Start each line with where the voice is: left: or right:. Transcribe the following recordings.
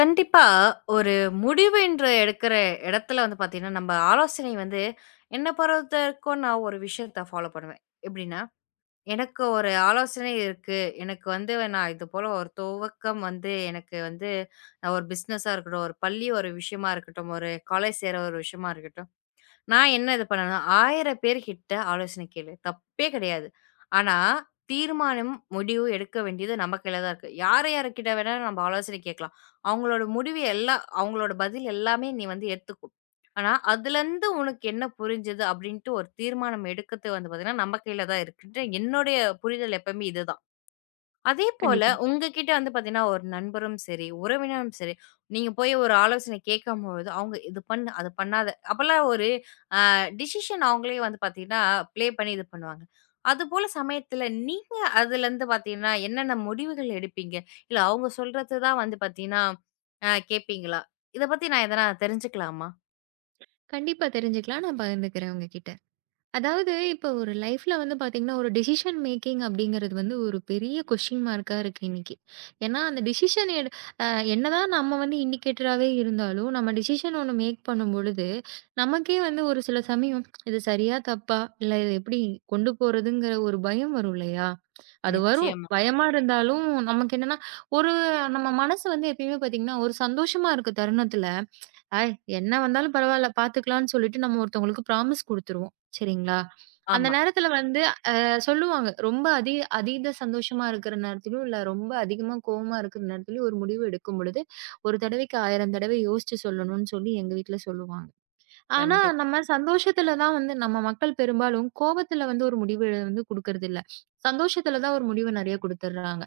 left: கண்டிப்பா, ஒரு முடிவுன்ற எடுக்கிற இடத்துல வந்து பாத்தீங்கன்னா, நம்ம ஆலோசனை வந்து என்ன பொறுத்தவரைக்கும் நான் ஒரு விஷயத்த ஃபாலோப் பண்ணுவேன். எப்பிடின்னா எனக்கு ஒரு ஆலோசனை இருக்கு. எனக்கு வந்து நான் இது போல ஒரு துவக்கம் வந்து எனக்கு வந்து ஒரு பிஸ்னஷா இருக்கட்டும், ஒரு பள்ளி ஒரு விஷயமா இருக்கட்டும், ஒரு காலோஜ் சேர்ற ஒரு விஷயமா இருக்கட்டும் நான் என்ன இது பண்ணும்னா, 1000 பேருகிட்ட ஆலோசன கேளு. தப்பே கிடையாது. ஆனா தீர்மானம், முடிவு எடுக்க வேண்டியது நம்ம கையில தான் இருக்கு. யாரு யார்க்கிட்ட வேணா நம்ம ஆலோசனை கேட்கலாம். அவுங்களோட முடிவு எல்லாம் அவுங்களோட பதில் எல்லாமே நீ வந்து ஏத்துக்கோ! ஆனா, அதுல இருந்து உனக்கு என்ன புரிஞ்சது அப்பிடின்டு ஒரு தீர்மானம் எடுக்கிறது வந்து பார்த்தீங்கன்னா, நம்ம கையில தான் இருக்கு. என்னுடைய புரிதல் எப்பமே இதுதான். அதே போல
right: கண்டிப்பா.
left: உங்கக்கிட்ட வந்து பார்த்தீங்கன்னா, ஒரு நண்பரும் சரி, உறவினரும் சரி, நீங்கப் போயி ஒரு ஆலோசனை கேட்கும்பொழுது அவுங்க இது பண்ணு! அதப் பண்ணாத! அப்பிடிலாம் ஒரு ஆ டிஸிஷன் அவங்களே வந்து பார்த்தீங்கன்னா ப்ளே பண்ணி இது பண்ணுவாங்க. அது போல சமயத்துல நீங்க அதுல இருந்து பார்த்தீங்கன்னா என்னென்ன முடிவுகள் எடுப்பீங்க? இல்ல அவுங்க சொல்றத தான் வந்து பாத்தீங்கன்னா ஆ கேட்பீங்களா? இதப் பத்தி நான் எதனா தெரிஞ்சுக்கலாமா?
right: கண்டிப்பா தெரிஞ்சுக்கலாம், நான் பகிர்ந்துக்குறேன் உங்ககிட்ட. அதாவது இப்ப ஒரு லைஃப்ல வந்து பாத்தீங்கன்னா, ஒரு டெசிஷன் மேக்கிங் அப்படிங்கறது வந்து ஒரு பெரிய கொஸ்டின் மார்கா இருக்கு இன்னைக்கு. ஏன்னா அந்த டெசிஷன் எடு அ என்னா தான் நம்ம வந்து இண்டிகேட்டராவே இருந்தாலும் நம்ம டெசிஷன் ஒண்ணு மேக் பண்ணும் பொழுது, நமக்கே வந்து ஒரு சில சமயம் இது சரியா? தப்பா? இல்ல இது எப்படி கொண்டு போறதுங்கற? ஒரு பயம் வரும் இல்லையா? அது வரும்.
left: நிச்சயமா.
right: பயமா இருந்தாலும், நமக்கு என்னான்னா ஒரு நம்ம மனசு வந்து எப்பவுமே பாத்தீங்கன்னா, ஒரு சந்தோஷமா இருக்க தருணத்துல அ என்னா வந்தாலும் பரவாயில்ல பாத்துக்கலாம்னு சொல்லிட்டு நம்ம ஒருத்தங்களுக்கு ப்ராமிஸ் குடுத்துருவோம். சரிங்களா? அந்த
left: ஆமா.
right: நேரத்துல வந்து, அ சொல்லுவாங்க. ரொம்ப அதிக-அதீத சந்தோஷமா இருக்கிற நேரத்திலயும், இல்ல ரொம்ப அதிகமா கோவமா இருக்க நேரத்திலயும் ஒரு முடிவு எடுக்கும் பொழுது, 1 தடவைக்கு 1000 தடவை யோசிச்சு சொல்லணும்ன்னு சொல்லி எங்க வீட்டுல சொல்லுவாங்க. ஆனா
left: கண்டிப்பா.
right: நம்ம சந்தோஷத்துல தான் வந்து நம்ம மக்கள் பெரும்பாலும் கோபத்துல வந்து ஒரு முடிவ எழுந்து குடுக்குறது இல்ல. சந்தோஷத்துல தான் ஒரு முடிவு நெறயா குடுத்துடுர்றாங்க.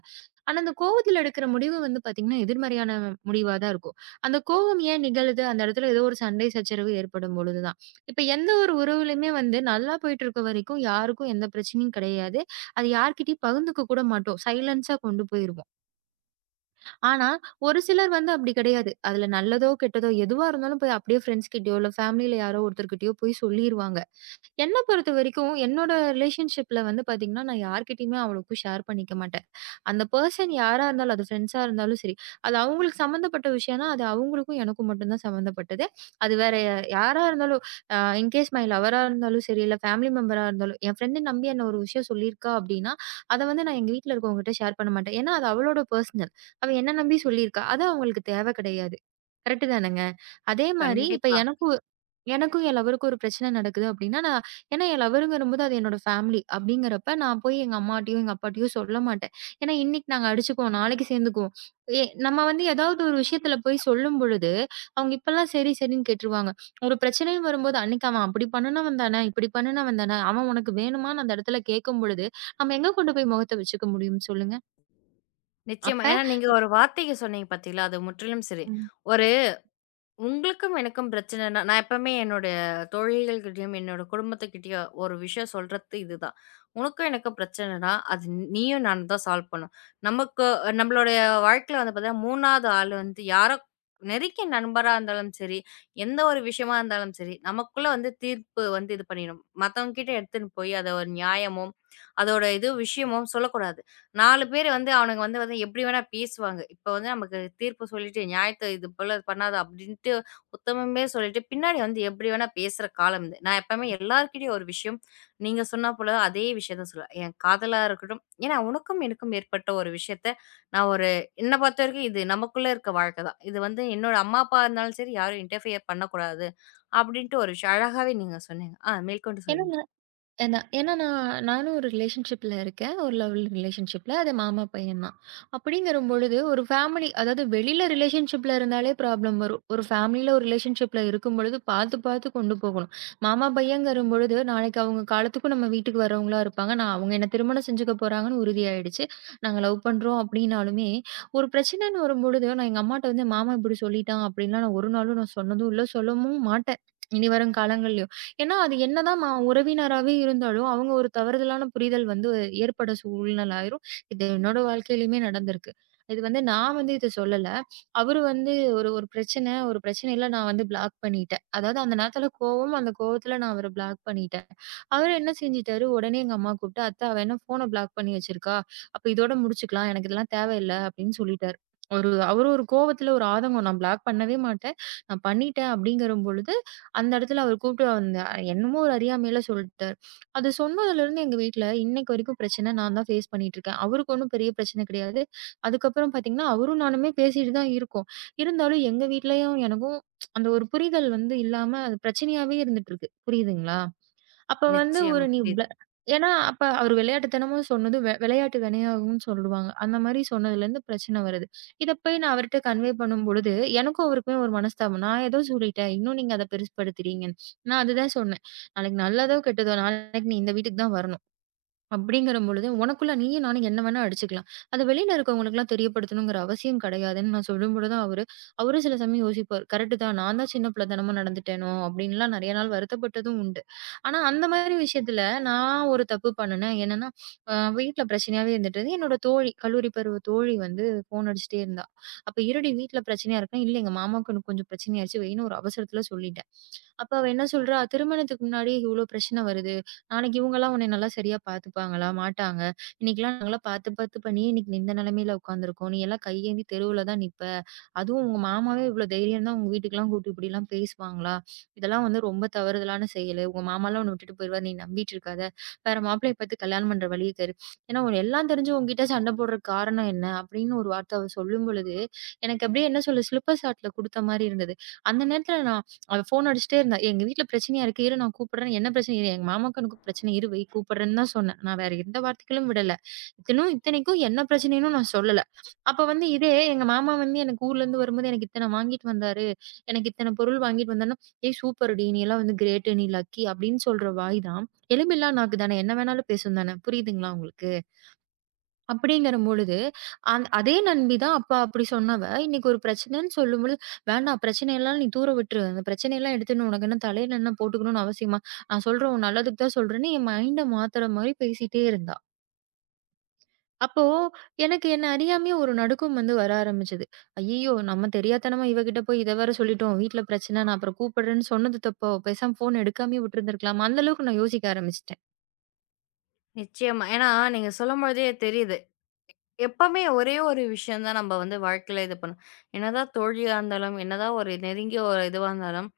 right: ஆனா அந்த கோவத்துல எடுக்குற முடிவு வந்து பாத்தீங்கன்னா, எதிர்மறையான முடிவா தான் இருக்கும். அந்த கோபம் ஏன் நிகழுது? அந்த இடத்துல ஏதோ ஒரு சண்டை, சச்சரவு ஏற்படும்பொழுது தான். இப்ப எந்த ஒரு உறவுலயுமே வந்து, நல்லா போயிட்டு இருக்க வரைக்கும் யாருக்கும் எந்தப் பிரச்சனையும் கிடையாது. அதை யார்கிட்டயும் பகிர்ந்துக்க கூட மாட்டோம். சைலன்ஸா கொண்டு போயிருவோம். ஆனா ஒரு சிலர் வந்து அப்படி கிடையாது. அது நல்லதோ கெட்டதோ எதுவா இருந்தாலும் போய் அப்படியே ப்ரெண்ட்ஸ் கிட்டயோ, இல்ல பேமலில யாரோ ஒருத்தர்கிட்டயோ போய் சொல்லிருவாங்க. என்ன பொறுத்தவரைக்கும் என்னோட ரிலேஷன்ஷிப்ல வந்து பாத்தீங்கன்னா நான் யார்கிட்டயும் அவ்வளவு ஷேர் பண்ணிக்க மாட்டேன். அந்த பெர்சன் யாரா இருந்தாலும். அது ப்ரெண்ட்ஸ் இருந்தாலும் சரி. அது அவங்களுக்கு சம்பந்தப்பட்ட விஷயம். அது அவங்களுக்கும் எனக்கும் மட்டும் தான் சம்பந்தப்பட்டது. அது வேற அ யாரா இருந்தாலும் இன் கேஸ் மை லவ்வரா இருந்தாலும் சரி, இல்ல பேமலி மெம்பர் இருந்தாலும் என் ப்ரெண்ட் நம்பி ஒரு விஷயம் சொல்லியிருக்கா அப்படின்னா அதை வந்து எங்க வீட்டுல இருக்குறவங்க கிட்ட ஷேர் பண்ண மாட்டேன். ஏன்னா அது அவளோட பெர்சனல். அவ என்ன நம்பி சொல்லியிருக்கா? அது அவங்களுக்கு தேவை கிடையாது. கரெக்ட் தானுங்க. அதே மாரி இப்ப
left: கண்டிப்பா.
right: எனக்கு எனக்கும் என் லவ்வருக்கும் ஒரு பிரச்சனை நடக்குது, அப்படின்னா நான் என்ன என் லவ்வர் வரும்போது அது என்னோட பேமலி. அப்படிங்கறப்ப நான் போய் எங்க அம்மாட்டியும், அப்பாட்டியும் சொல்லமாட்டேன். ஏன்னா இன்னைக்கு நாங்க அடிச்சுக்கும் நாளைக்கு சேர்ந்துக்குவோம். நம்ம வந்து ஏதாவது ஒரு விஷயத்துல போய் சொல்லும்பொழுது, அவங்க இப்ப எல்லாம் சரி சரின்னு கேட்டுருவாங்க. ஒரு பிரச்சனை வரும்போது அன்னைக்கு அவ அப்படி பண்ணுனவன் தானே, இப்படி பண்ணுனவன்தான அவன் உனக்கு வேணுமான்னு அந்த இடத்துல கேக்கும்பொழுது நாம எங்க கொண்டு போய் முகத்த வச்சுக்க முடியும் சொல்லுங்க.
left: நிச்சயமா
right: அப்ப
left: ஏன்னா நீங்க ஒரு வார்த்தைக சொன்னீங்க பார்த்தீங்களா, அது முற்றிலும் சரி.
right: ம்.
left: ஒரு உங்களுக்கும், எனக்கும் பிரச்சனைன்னா நான் எப்பவுமே என்னோடைய தோழிகள்கிட்டயும், என்னோட குடும்பத்துக்கிட்டயும் ஒரு விஷயம் சொல்றத்து இதுதான். உனக்கும் எனக்கும் பிரச்சனைன்னா அது நீயும் நானும் தான் சால்வ் பண்ணணும். நமக்கு நம்மளோட வாழ்க்கையில வந்து பார்த்தீங்கன்னா 3வது ஆள் வந்து யாரோ நெருங்கிய நண்பரா இருந்தாலும் சரி, எந்த ஒரு விஷயமா இருந்தாலும் சரி நமக்குள்ள வந்து தீர்ப்பு வந்து இது பண்ணிரும். மத்தவங்ககிட்ட எடுத்துனு போய் அது ஒரு நியாயமும் அதோட இதுவும் விஷயமும் சொல்லக் கூடாது. 4 பேர் வந்து அவனுங்க வந்து வந்து எப்படி வேணா பேசுவாங்க. இப்ப வந்து நமக்குத் தீர்ப்பு சொல்லிட்டு நியாயத்தை இது போலப் பண்ணாத அப்படின்டு உத்தமமே சொல்லிட்டு பின்னாடி வந்து எப்படி வேணா பேசுற காலம் இது. நான் எப்பவுமே எல்லார்கிட்டயும் ஒரு விஷயம் நீங்கச் சொன்ன போல அதே விஷயத்த தான் சொல்லுவேன். என் காதலா இருக்கட்டும் ஏன்னா உனக்கும், எனக்கும் ஏற்பட்ட ஒரு விஷயத்தை நான் ஒரு என்னைப் பொறுத்தவரைக்கும் இது நமக்குள்ள இருக்கற வாழ்க்கைதான். இது வந்து என்னோட அம்மா, அப்பா இருந்தாலும் சரி யாரும் இன்டெர்ஃப்பியர் பண்ணக் கூடாது அப்படின்டு ஒரு விஷயம். அழகாகவே நீங்கச் சொன்னீங்க. ஆ மேற்கொண்டு சொல்லுங்க.
right: ஏன்னா ஏன்னா நானும் ஒரு ரிலேஷன்ஷிப்ல இருக்கேன். ஒரு லவ் ரிலேஷன்ஷிப்ல அது மாமா பையன் தான். அப்படிங்கிற பொழுது ஒரு ஃபேமலி அதாவது வெளியில ரிலேஷன்ஷிப்ல இருந்தாலே ப்ராப்ளம் வரும். ஒரு பேமலி ரிலேஷன்ஷிப்ல இருக்கும்போது பாத்து பாத்து கொண்டு போகணும். மாமா பையன்ங்கற பொழுது நாளைக்கு அவங்க காலத்துக்கும் நம்ம வீட்டுக்கு வர்றவங்களா இருப்பாங்க. அவங்க என்னை திருமணம் செஞ்சுக்க போறாங்கன்னு உறுதி ஆயிடுச்சு. நாங்க லவ் பண்றோம் அப்படின்னாலுமே, ஒரு பிரச்சனை வரும்பொழுது நான் எங்க அம்மாட்ட "மாமா இப்படி சொல்லிட்டான்." அப்படின்னு ஒரு நாளும் நான் சொன்னதும் இல்ல. சொல்லவும் மாட்டேன். இனி வரும் காலங்களிலேயும். ஏன்னா அது என்னதான் உறவினராவே இருந்தாலும், அவங்க ஒரு தவறான புரிதல் வந்து ஏற்பட சூழ்நிலை ஆயிரும். இது என்னோட வாழ்க்கையிலமே நடந்திருக்கு. இது வந்து, நான் வந்து இதைச் சொல்லல. அவரு வந்து ஒரு பிரச்சனை ஒரு பிரச்சனையில நான் வந்து ப்ளாக் பண்ணிட்டேன். அதாவது அந்த நேரத்துல கோவம். அந்தக் கோவத்துல நான் அவர ப்ளாக் பண்ணிட்டேன். அவரு என்ன செஞ்சிட்டாரு. உடனே எங்க அம்மா கூப்ட்டு, "அத்தை அவ என்ன ஃபோன ப்ளாக் பண்ணி வச்சிருக்கா. அப்ப இதோட முடிச்சுக்கலாம். எனக்கு இதெல்லாம் தேவை இல்ல." அப்படின்னு சொல்லிட்டார். அவரு அவரு ஒரு கோவத்துல ஒரு ஆதங்கம். நான் ப்ளாக் பண்ணவே மாட்டேன். நான் பண்ணிட்டேன் அப்படிங்கிற பொழுது அந்த இடத்துல அவர் கூப்ட்டு வந்து அ என்னமோ ஒரு அறியாமையில சொல்லட்டார். அதைச் சொன்னதிலிருந்து எங்க வீட்டுல இன்னைக்கு வரைக்கும் பிரச்சனை. நான் தான் ஃபேஸ் பண்ணிட்டு இருக்கேன். அவருக்கு ஒண்ணும் பெரிய பிரச்சனை கிடையாது. அதுக்கப்புறம் பாத்தீங்கன்னா அவரும் நானும் பேசிட்டு தான் இருக்கோம். இருந்தாலும் எங்க வீட்டுலயும் எனக்கும் அந்த ஒரு புரிதல் வந்து இல்லாம அது பிரச்சனையாவே இருந்துட்டு இருக்கு. புரியுதுங்களா? அப்போ வந்து
left: நிச்சயம்.
right: ஒரு நீ
left: இது
right: ஏன்னா அப்ப அவரு விளையாட்டுத்தனமா சொன்னது விளையாட்டு வினையாகும்னு சொல்லுவாங்க. அந்த மாதிரி சொன்னதிலிருந்து பிரச்சனை வருது. இத போய் நான் அவர்கிட்ட கன்வே பண்ணும்பொழுது எனக்கும் அவருக்குமே ஒரு மனஸ்தாபம். நான் ஏதோ சொல்லிட்டேன். இன்னும் நீங்க அத பெருசுபடுத்துறீங்க. நான் அது தான் சொன்னேன். நல்லதோ கெட்டதோ நான் இந்த வீட்டுக்கு தான் வரணும். அப்படிங்கிறபொழுது, உனக்குள்ள நீயும் நானும் என்ன வேணா அடிச்சுக்கலாம். அத வெளியில இருக்கறவங்களுக்கு எல்லாம் தெரியப்படுத்தணும்ங்கிற அவசியம் கிடையாதுன்னு நான் சொல்லும்பொழுதுதான் அவரு அவரும் சில சமயம் யோசிப்பாரு. "கரெக்டா நான் தான் சின்னப் பிள்ளைத்தனமா நடந்துட்டேனோ" அப்படி எல்லாம் நிறைய நாள் வருத்தப்பட்டதும் உண்டு. ஆனா அந்த மாரி விஷயத்துல நான் ஒரு தப்பு பண்ணுனேன். என்னன்னா, வீட்டுல பிரச்சனாவே இருந்திட்டு என்னோட தோழி, கல்லூரி பருவ தோழி வந்து ஃபோன் அடிச்சிட்டே இருந்தா. அப்ப இருடி வீட்டுல பிரச்சனை இருக்கு. இல்ல எங்க மாமாக்கு இன்னும் கொஞ்சம் பிரச்சனை ஆயிருச்சு. வைன்னு ஒரு அவசரத்துல சொல்லிட்டேன். அப்ப அவ என்ன சொல்றா, "திருமணத்துக்கு முன்னாடியே இவ்வளவு பிரச்சனை வருது. நாளைக்கு இவங்க எல்லாம் உன்னை நல்லா சரியா பாத்துப்பாங்களா, மாட்டாங்க. இன்னைக்கு எல்லாம் நல்லா பாத்து பாத்துப்பா நீ இன்னைக்கு இந்த நிலைமையில உக்காந்துருக்கோம். நீ எல்லாம் கை ஏந்தி தெருவில தான் நிப்ப. அதுவும் உங்க மாமாவே இவ்வளவு தைரியம் இருந்தா உங்க வீட்டுக்கெல்லாம் கூட்டு இப்படி எல்லாம் பேசுவாங்களா? இதெல்லாம் வந்து ரொம்ப தவறுதான செயலு. உங்க மாமா எல்லாம் உன்ன விட்டுட்டு போயிருவாரு. நீ நம்பிட்டு இருக்காத. வேற மாப்பிள்ளைய பத்தி கல்யாணம் பண்ற வழி தேடு. ஏன்னா உன்னை எல்லாம் தெரிஞ்சு உன்கிட்ட சண்டை போடுற காரணம் என்ன?" அப்படின்னு ஒரு வார்த்தை அவ சொல்லும்பொழுது எனக்கு அப்படியே என்ன சொல்றது சிலிப்பர் ஷாட் கொடுத்த மாரி இருந்தது. அந்த நேரத்துல நான் அவ ஃபோன் அடிச்சிட்டே இருந்தா. "எங்க வீட்டுல பிரச்சனை இருக்கு இரு நான் கூப்பிடறேன்" "என்ன பிரச்சனை?" "எங்க மாமாக்கு இன்னும் பிரச்சனை இருக்கு வை கூப்பிடறேன்னு தான் சொன்னேன். நான் வேற எந்த வார்த்தைகளும் விடல. இன்னும் இத்தனைக்கும் என்ன பிரச்சனைன்னு நான் சொல்லல. அப்ப வந்து இதே எங்க மாமா வந்து என்ன ஊர்ல இருந்து வரும்போது எனக்கு இத்தனை வாங்கிட்டு வந்தாரு. எனக்கு இத்தனை பொருள் வாங்கிட்டு வந்தா, "ஹேய் சூப்பர்டி நீ எல்லாம் வந்து கிரேட் நீ லக்கி" அப்படின்னு சொல்ற வாய் தான். எலும் இல்லா நாக்கு தான. என்ன வேணாலும் பேசும் தான. புரியுதுங்களா உங்களுக்கு? அப்படிங்கிற பொழுது அந் அதே நண்பி தான். அப்ப அப்படி சொன்னவ இன்னைக்கு ஒரு பிரச்சனைன்னு சொல்லும்பொழுது, "வேண்டாம் பிரச்சனை எல்லாம் நீ தூர விட்டுரு. அந்தப் பிரச்சனை எல்லாம் எடுத்திட்டு உனக்கு என்ன தலையில என்ன போட்டுக்கணும்னு அவசியமா? நான் சொல்றேன் உன் நல்லதுக்கு தான் சொல்றேன்னு" என் மைண்ட் மாத்துற மாரி பேசிட்டே இருக்கா. அப்போ எனக்கு என்ன அறியாமயே ஒரு நடுக்கம் வந்து வர ஆரம்பிச்சது. ஐயய்யோ! நம்ம தெரியாத்தனமா இவகிட்ட போய் இத வேற சொல்லிட்டோம். வீட்டுல பிரச்சனைன்னா, அப்புறம் கூப்பிடறேன்னு சொன்னது தப்போ? பேசாம ஃபோன் எடுக்காமயே விட்டு இருந்திருக்கலாம். அந்த அளவுக்கு நான் யோசிக்க ஆரம்பிச்சிட்டேன்.
left: நிச்சயமா. ஏன்னா நீங்க சொல்லும் போழுதே தெரியுது. எப்பமே ஒரே ஒரு விஷயம் தான் நம்ம வந்து வாழ்க்கையில இது பண்ணோம். என்னதான் தோழியா இருந்தாலும், என்னதான் ஒரு நெருங்கிய ஒரு இதுவாருந்தாலும்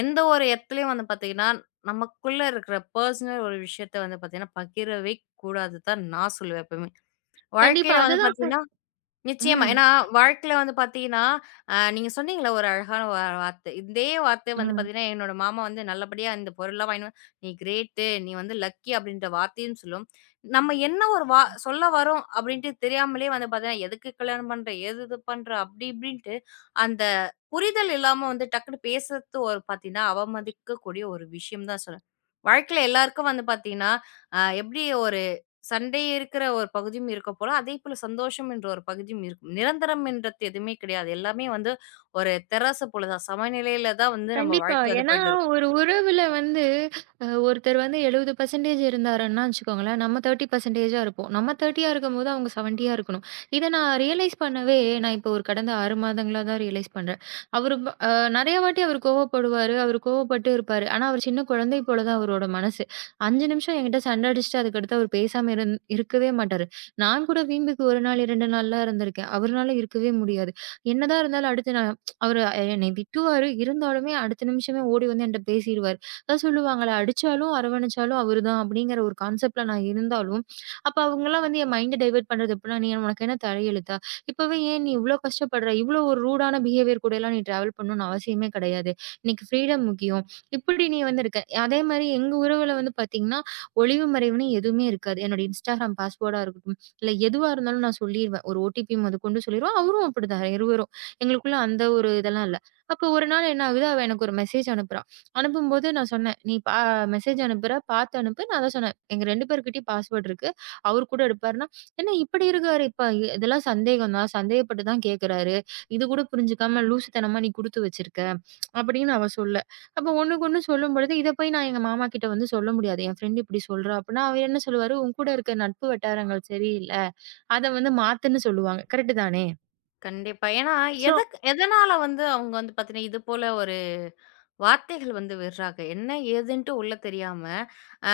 left: எந்த ஒரு எத்தலயும் நமக்குள்ள இருக்குற பெர்சனல் ஒரு விஷயத்தப் பகிரவேக் கூடாதுதான். நான் சொல்லுவேன்.
right: கண்டிப்பா
left: வாழ்க்கையில
right: அது
left: வந்து
right: தான்.
left: பாத்தீங்கன்னா நிச்சயமா.
right: ம்.
left: ஏன்னா வாழ்க்கையில வந்து பாத்தீங்கன்னா அ நீங்க சொன்னீங்கல்ல ஒரு அழகான ஒரு வார்த்தை. இதே வார்த்தை வந்து
right: ம்.
left: என்னோட மாமா வந்து நல்லபடியா இந்தப் பொருள் எல்லாம் வாங்கினூ நீ க்ரேட். நீ வந்து லக்கி அப்டின்ற வார்த்தையும் சொல்லும். நம்ம என்ன சொல்ல வர்றோம் அப்டின்னு தெரியாமலே வந்து பாத்தீங்கன்னா எதுக்கு கல்யாணம் பண்ற, எது பண்ற அப்டி இப்டின்னுட்டு அந்தப் புரிதல் இல்லாம டக்குன்னு பேசுறது பாத்தீங்கன்னா அவமதிக்கக்கூடிய ஒரு விஷயம் தான்னு சொல்வேன். வாழ்க்கையில எல்லாருக்கும் வந்து பாத்தீங்கன்னா அ எப்டி ஒரு சண்டை இருக்கிற ஒரு பகுதியும் இருக்கப்போக அதே சந்தோஷம் என்ற ஒரு பகுதியும் இருக்கும். நிரந்தரம் என்றது எதுவுமே கெடயாது. எல்லாமே வந்து ஒரு தராசு போலச் சமநெலயில தான் வந்து நம்ம
right: கண்டிப்பா.
left: வாழ்க்க வந்து
right: ஏன்னா,
left: போயிட்டு இருக்கும்.
right: ஒரு உறவுல வந்து ஒருத்தர் வந்து 70% இருந்தாருன்னா, வச்சுக்கோங்களேன், நம்ம 30% இருப்போம். நம்ம 30 ஆ இருக்கும்போது, அவங்க 70 ஆ இருக்கணும். இத நான் ரியலைஸ் பண்ணவே நான் இப்போ ஒரு கடந்த 6 மாதங்களா தான் ரியலைஸ் பண்றன். அவரு அ நெறைய வாட்டி அவரு கோவப்படுவாரு. அவரு கோவப்பட்டு இருப்பாரு. ஆனா, ஒரு சின்னக் கொழந்தை போலதான் அவரோட மனசு. 5 நிமிஷம் என்கிட்ட சண்ட அடிச்சிட்டு, அதுக்கு அடுத்து அவரு பேசாம இருந்து இருக்கவே மாட்டாரு. நான் கூட வீம்புக்கு 1 நாள், 2 நாள்லாம் இருந்திருக்கேன். அவரனால இருக்கவே முடியாது. என்னதான் இருந்தாலும், அடுத்து அவரு என்னை திட்டுவாரு. இருந்தாலுமே, அடுத்த நிமிஷமே ஓடி வந்து என்கிட்ட பேசிருவாரு. அதான் சொல்லுவாங்களே, அடிச்சாலும் அரவணைச்சாலும் அவரு தான் அப்டிங்கிற ஒரு கான்செப்ட் ல நான் இருந்தாலும். அப்ப அவங்க எல்லாம் வந்து என் மைண்ட் டைவர்ட் பண்றது எப்டின்னா, "உனக்கு என்ன தலையெழுத்தா? இப்பவே ஏன் நீ இவ்ளோ கஷ்டப்படுற? இவ்ளோ ஒரு ரூட் ஆன பிகேவியர் கூட எல்லாம் நீ டிராவல் பண்ணும் அவசியமே கெடயாது. இன்னைக்கு ஃபிரீடம் முக்கியம். இப்டி நீ வந்து இருக்க." அதே மாதிரி எங்க உறவுல வந்து பாத்தீங்கன்னா, ஒளிவு மறைவுன்னு எதுவுமே இருக்காது. என்னோட Instagram பாஸ்வேர்ட் ஆ இருக்கட்டும், இல்ல எதுவா இருந்தாலும் நான் சொல்லிருவேன். ஒரு ஓ. ட்டி. ப்பி. வும் அது கொண்டு சொல்லிருவேன். அவரும் அப்படி தான். இருவரும். எங்களுக்குள்ள அந்த ஒரு இதெல்லாம் இல்ல. அப்ப ஒரு நாள் என்ன ஆகுது, அவ எனக்கு ஒரு மெசேஜ் அனுப்புறா. அனுப்பும்போது நான் சொன்னேன். "நீ மெசேஜ் அனுப்புற, பாத்து அனுப்பு." நான் தான் சொன்னேன். "எங்க 2 பேருகிட்டயும் பாஸ்வேர்ட் இருக்கு. அவர் கூட எடுப்பாருன்னா என்ன இப்டி இருக்காரு? இதெல்லாம் சந்தேகம்தான். சந்தேகப்பட்டுதான் கேக்குறாரு. இது கூடப் புரிஞ்சுக்காம லூசுத்தனமா நீ குடுத்து வச்சிருக்க." அப்டின்னு அவ சொல்ல. அப்ப ஒண்ணுக்கொண்ணு சொல்லும்பொழுது, இத போய் நான் எங்க மாமா கிட்ட வந்து சொல்ல முடியாது. என் ஃப்ரெண்ட் இப்டி சொல்றா அப்பன்னா அவரு என்ன சொல்லுவாரு? "உன் கூட இருக்க நட்பு வட்டாரங்கள் சரியில்ல. அத வந்து மாத்து."ன்னு சொல்லுவாங்க. கரெக்ட் தானே?
left: கண்டிப்பா. ஏன்னா
right: ஸோ
left: எதுக் எதன்னால வந்து அவங்க வந்து பாத்தீங்கன்னா இது போல ஒரு வார்த்தைகள் வந்து விடுறாக. என்ன எதுன்னு உள்ள தெரியாம ஆ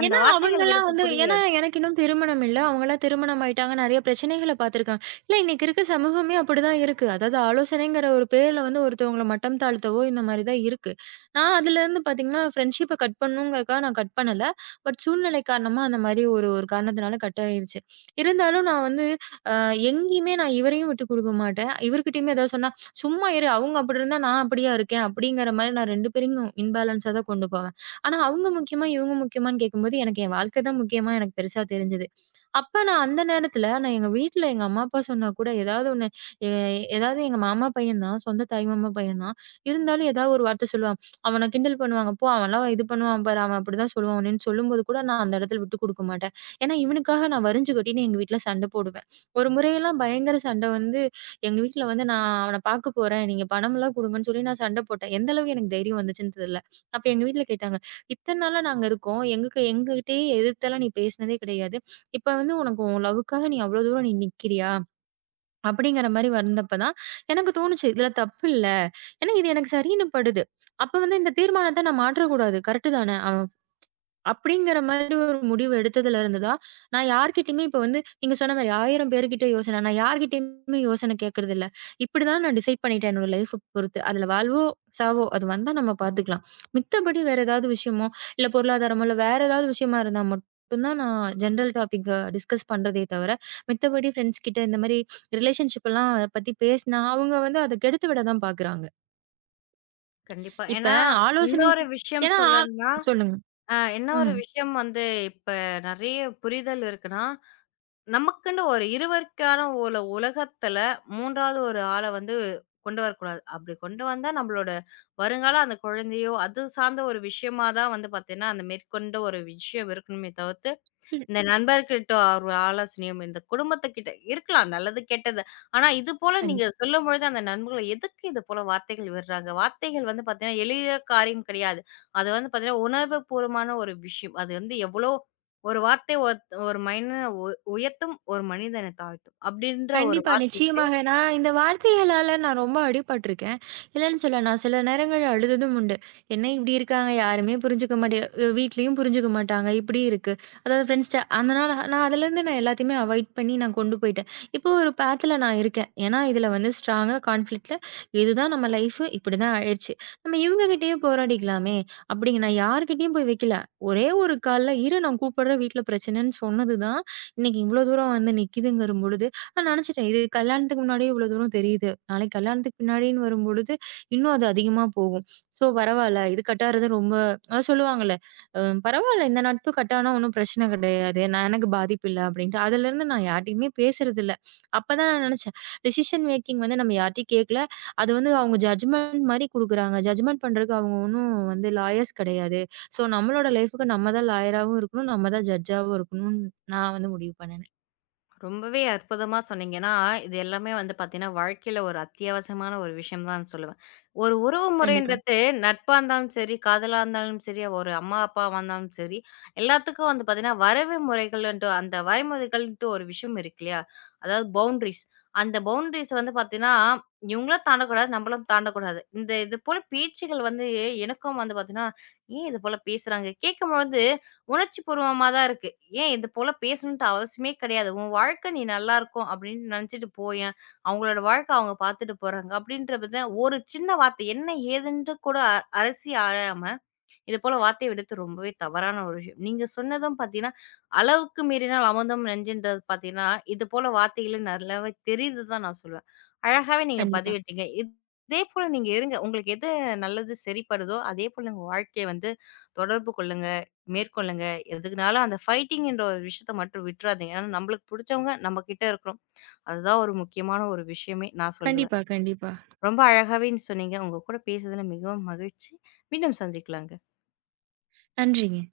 left: அந்த
right: ஏன்னா
left: வார்த்தைகள்
right: அவங்கல்லாம்
left: விடறது
right: வந்து, ஏன்னா
left: புரியாது.
right: எனக்கு இன்னும் திருமணம் இல்ல. அவங்க எல்லாம் திருமணம் ஆயிட்டாங்க. நெறைய பிரச்சனைகள பாத்துருக்காங்க. இல்ல, இன்னைக்கு இருக்குற சமூகமே அப்டித்தான் இருக்கு. அதாவது, ஆலோசனைங்கிற ஒரு பேர்ல வந்து ஒருத்தவங்கள மட்டம் தாழ்த்தவோ, இந்த மாரி தான் இருக்கு. நான் அதுல இருந்து பாத்தீங்கன்னா ஃபிரண்ட்ஷிப் கட் பண்ணனும்ங்கறதுக்காக நான் கட் பண்ணல. பட் சூழ்நிலை காரணமா, அந்த மாதிரி ஒரு ஒரு காரணத்துனால கட் ஆயிருச்சு. இருந்தாலும், நான் வந்து அ எங்கயுமே நான் இவரையும் விட்டுக் குடுக்க மாட்டேன். இவர்கிட்டயும் எதாவது சொன்னா, "சும்மா இரு. அவங்க அப்டிருந்தா நான் அப்டியா இருக்கேன்." அப்டிங்கிற மாதிரி நான் 2 பேரையும் இம்பாலண்ஸ் ஆ தான் கொண்டு போவேன். ஆனா, அவங்க முக்கியமா, இவங்க முக்கியமான்னு கேக்கும்போது, எனக்கு என் வாழ்க்கை தான் முக்கியமா எனக்குப் பெருசா தெரிஞ்சுது. அப்போ நான் அந்த நேரத்துல, நான் எங்க வீட்டுல எங்க அம்மா அப்பா சொன்னாக்கூட ஏதாவது ஒண்ணு, ஏதாவது எங்க மாமா பையன் தான், சொந்த தாய் மாமா பையன் தான். இருந்தாலும், ஏதாவது ஒரு வார்த்தை சொல்லுவான். "அவனைக் கிண்டல் பண்ணுவாங்க. போ, அவன் எல்லாம் இது பண்ணுவான். பாரு, அவன் அப்டி தான் சொல்லுவான்." அப்டின்னு சொல்லும்பொழுது கூட, நான் அந்த இடத்துல விட்டுக் குடுக்க மாட்டேன். ஏன்னா, இவனுக்காக நான் வரிஞ்சு கட்டிட்டு எங்க வீட்டுல சண்ட போடுவேன். ஒரு முறை எல்லாம் பயங்கர சண்ட வந்து எங்க வீட்டுல வந்து, நான் அவன பாக்க போறேன். நீங்கப் பணம் எல்லாம் குடுங்கன்னு சொல்லி நான் சண்ட போட்டேன். எந்த அளவுக்கு எனக்குத் தைரியம் வந்துச்சுன்னு தெரியல. அப்போ எங்க வீட்டுல கேட்டாங்க. "இத்தன நாளா நாங்க இருக்கோம். எங்களுக்கு எங்ககிட்டே எதிர்த்தலா நீ பேசுனதே கெடயாது. இப்ப வந்து உனக்கு உன் லவ்க்காக நீ அவ்ளோ தூரம் நீ நிக்கறியா?" அப்டிங்கிற மாரி வந்தப்பதான் எனக்குத் தோணுச்சு. இதுல தப்பு இல்ல. எனக்கு இது எனக்குச் சரின்னு படுது. அப்ப வந்து இந்தத் தீர்மானத்த நான் மாற்றக் கூடாது. கரெக்ட் தானே? அ அப்டிங்கிற மாரி ஒரு முடிவு எடுத்ததுல இருந்து தான் நான் யார்கிட்டயுமே இப்ப வந்து நீங்க சொன்ன மாரி 1000 பேருகிட்ட யோசனை, நான் யார்கிட்டயும் யோசனை கேக்குறது இல்ல. இப்டி தான் நான் டிசைட் பண்ணிட்டேன். என்னோட லைஃப் பொறுத்து. அதுல வாழ்வோ சாவோ, அத வந்தா நம்ம பாத்துக்கலாம். மித்தபடி, வேற ஏதாவது விஷயமோ இல்ல பொருளாதரமோ, இல்ல வேற ஏதாவது விஷயமா இருந்தா மட்டும்தான் நான் ஜெனரல் டாபிக் டிஸ்கஸ் பண்றதே தவிர, மித்தபடி ஃபிரண்ட்ஸ் கிட்ட இந்த மாதிரி ரிலேசன்ஷிப் எல்லாம் அதப் பத்தி பேசுனா, அவங்க வந்து அத கெடுத்துவிடதான் பாக்குறாங்க.
left: கண்டிப்பா.
right: இப்ப
left: ஏன்னா
right: ஆலோசனை
left: இன்னொரு ஒரு
right: செய்
left: விஷயம்
right: ஏன்னா
left: சொல்லணுன்னா,
right: சொல்லுங்க.
left: அ என்ன ஒரு
right: ம்.
left: விஷயம் வந்து இப்ப நிறைய புரிதல் இருக்குன்னா, நமக்குன்னு ஒரு இருவருக்கான உல உலகத்துல 3 வது ஒரு ஆள வந்து கொண்டு வரக் கூடாது. அப்பிடி கொண்டு வந்தா நம்மளோட வருங்கால அந்தக் குழந்தையோ! அது சார்ந்த ஒரு விஷயமா தான் வந்து பாத்தீங்கன்னா, அந்த மேற்கொண்டு ஒரு விஷயம் இருக்கணுமே தவிர்த்து
right: ம்.
left: இந்த நண்பர்கள்ட்ட ஒரு ஆலோசனையும், இந்தச் குடும்பத்துக்கிட்ட இருக்கலாம். நல்லது கெட்டது ஆனா, இது போல
right: கண்டிப்
left: நீங்கச் சொல்லும்பொழுது, அந்த நண்பர்கள் எதுக்கு இதுபோல வார்த்தைகள் விடுறாங்க? வார்த்தைகள் வந்து பாத்தீங்கன்னா எளிய காரியம் கிடையாது. அது வந்து பாத்தீங்கன்னா உணர்வுபூர்வமான ஒரு விஷயம். அது வந்து எவ்ளோ ஒரு வார்த்தை ஒத் ஒரு மனிதன உ உயர்த்தும். ஒரு மனிதனைத் தாழ்த்தும் அப்பிடின்ற ஒரு
right: கண்டிப்பா.
left: வார்த்தைக்கு
right: நிச்சயமாக. நான் இந்த வார்த்தைகளால நான் ரொம்ப அடிபட்டு இருக்கேன். இல்லேன்னு சொல்ல நான் சில நேரங்கள்ல அழுததும் உண்டு. என்ன இப்பிடி இருக்காங்க. யாருமே புரிஞ்சுக்க மாட்டே அ வீட்லயும் புரிஞ்சுக்க மாட்டாங்க. இப்பிடி இருக்கு. அதாவது ஃபிரண்ட்ஸ்ட்ட அந்தனா நான் அதுல இருந்து நான் எல்லாத்தையுமே அவாயிட் பண்ணி நான் கொண்டு போயிட்டேன். இப்போ ஒரு பாத்ல நான் இருக்கேன். ஏன்னா, இதுல வந்து ஸ்ட்ராங்க கான்ஃபிலிக்ட் இது தான் நம்ம லைஃப் இப்பிடி தான் ஆயிருச்சு. நம்ம இவுங்க கிட்டயே போராடிக்கலாமே! அப்பிடின்னு நான் யார்கிட்டயும் போய் வெக்கல. ஒரே ஒரு கால்ல இரு நான் கூப்பிடுறேன். வீட்ல பிரச்சனைன்னு சொன்னது தான் இன்னக்கி இவ்ளோ தூரம் வந்து நிக்குதுங்கம்பொழுது நான் நினைச்சுட்டேன். இது கல்யாணத்துக்கு முன்னாடி இவ்ளோ தூரம் தெரியுது. நாளைக்கு கல்யாணத்துக்கு பின்னாடின்னு வரும்பொழுது, இன்னும் அது அதிகமா போகும். ஸோ பரவாயில்ல. இது கட் ஆகுறது ரொம்ப அ சொல்லுவாங்கல்ல அ பரவாயில்ல இந்த நட்பு கட் ஆனா ஒண்ணும் பிரச்சனை கிடையாது. நான் எனக்கு பாதிப்பு இல்ல அப்பிடின்டு. அதுல இருந்து நான் யார்கிட்டயும் பேசுறது இல்ல. அப்பத் தான் நான் நினைச்சேன். டிசிஷன் மேக்கிங் வந்து நம்ம யார்ட்டயும் கேக்கல. அது வந்து அவுங்க ஜட்ஜ்மெண்ட் மாரி குடுக்குறாங்க. ஜட்ஜ்மெண்ட் பண்றதுக்கு அவுங்க ஒண்ணும் லாயர்ஸ் கிடையாது ஸோ நம்மளோட லைஃப்க்கு நம்ம தான் லாயராவும் இருக்கணும். நம்ம தான் ஜட்ஜாவும் இருக்கணுன், நான் வந்து முடிவு பண்ணுனேன்.
left: ரொம்பவே அற்புதமா சொன்னீங்க. ஏன்னா, இது எல்லாமே வந்து பாத்தீங்கன்னா வாழ்க்கையில ஒரு அத்தியாவசியமான ஒரு விஷயம் தான் சொல்லுவேன். ஒரு உறவு
right: கண்டிப்பா.
left: முறைன்றது நட்பு இருந்தாலும் சரி, காதலா இருந்தாலும் சரி, ஒரு அம்மா, அப்பாவா வந்தாலும் சரி, எல்லாத்துக்கும் வந்து பாத்தீங்கன்னா வரைவு முறைகள்ன்ற, அந்த வரைமுறைகள்ன்டு ஒரு விஷயம் இருக்கு இல்லயா! அதாவது பவுண்ட்ரீஸ் அந்த பவுண்ட்ரீஸ வந்து பாத்தீங்கன்னா, இவுங்களும் தாண்டக் கூடாது. நம்மளும் தாண்டக் கூடாது. இந்த இதுபோலப் பேச்சுகள் வந்து எனக்கும் வந்து பாத்தீங்கன்னா, ஏன் இதுபோலப் பேசுறாங்க? கேட்கும் போது உணர்ச்சி பூர்வமா தான் இருக்கு. ஏன் இதுபோலப் பேசணுன்டு அவசியமே கிடையாது. உன் வாழ்க்கை நீ நல்லா இருக்கும் அப்பிடின்னு நினைச்சுட்டு போய்யேன். அவுங்களோட வாழ்க்கை அவுங்க பாத்துட்டு போறாங்க, அப்பிடின்ற வித ஒரு சின்ன வார்த்தை என்னை ஏதுன்ற கூட அலசி ஆராயாம, இதுபோல வார்த்தை விடுத்து ரொம்பவே தவறான ஒரு விஷயம். நீங்கச் சொன்னதும் பார்த்தீங்கன்னா, "அளவுக்கு மீறினால் அமிர்தமும் நஞ்சுன்றது" பார்த்தீங்கன்னா இதுபோல வார்த்தைகள் நல்லாவே தெரியுது தான் நான் சொல்லுவேன். அழகாக நீங்கப்
right: கண்டிப்பா.
left: பதிவிட்டீங்க, இதேபோல நீங்க இருங்க. உங்களுக்கு எது நல்லது சரிப்படுதோ! அதேபோல உங்க வாழ்க்கைய வந்து தொடர்பு கொள்ளுங்க. மேற்கொள்ளுங்க. எதுக்குன்னாலும் அந்த ஃபைட்டிங்கின்ற ஒரு விஷயத்த மட்டும் விட்றாதீங்க. ஆனா நம்மளுக்கு புடிச்சவங்க நம்மக்கிட்ட இருக்கணும். அது தான் ஒரு முக்கியமான ஒரு விஷயமே! நான் சொல்லுவேன்.
right: கண்டிப்பா, கண்டிப்பா.
left: ரொம்ப அழகாக நீங்கச் சொன்னீங்க. உங்க கூடப் பேசுனதுல மிகவும் மகிழ்ச்சி. மீண்டும் சந்திக்கலாங்க.
right: நன்றிங்க.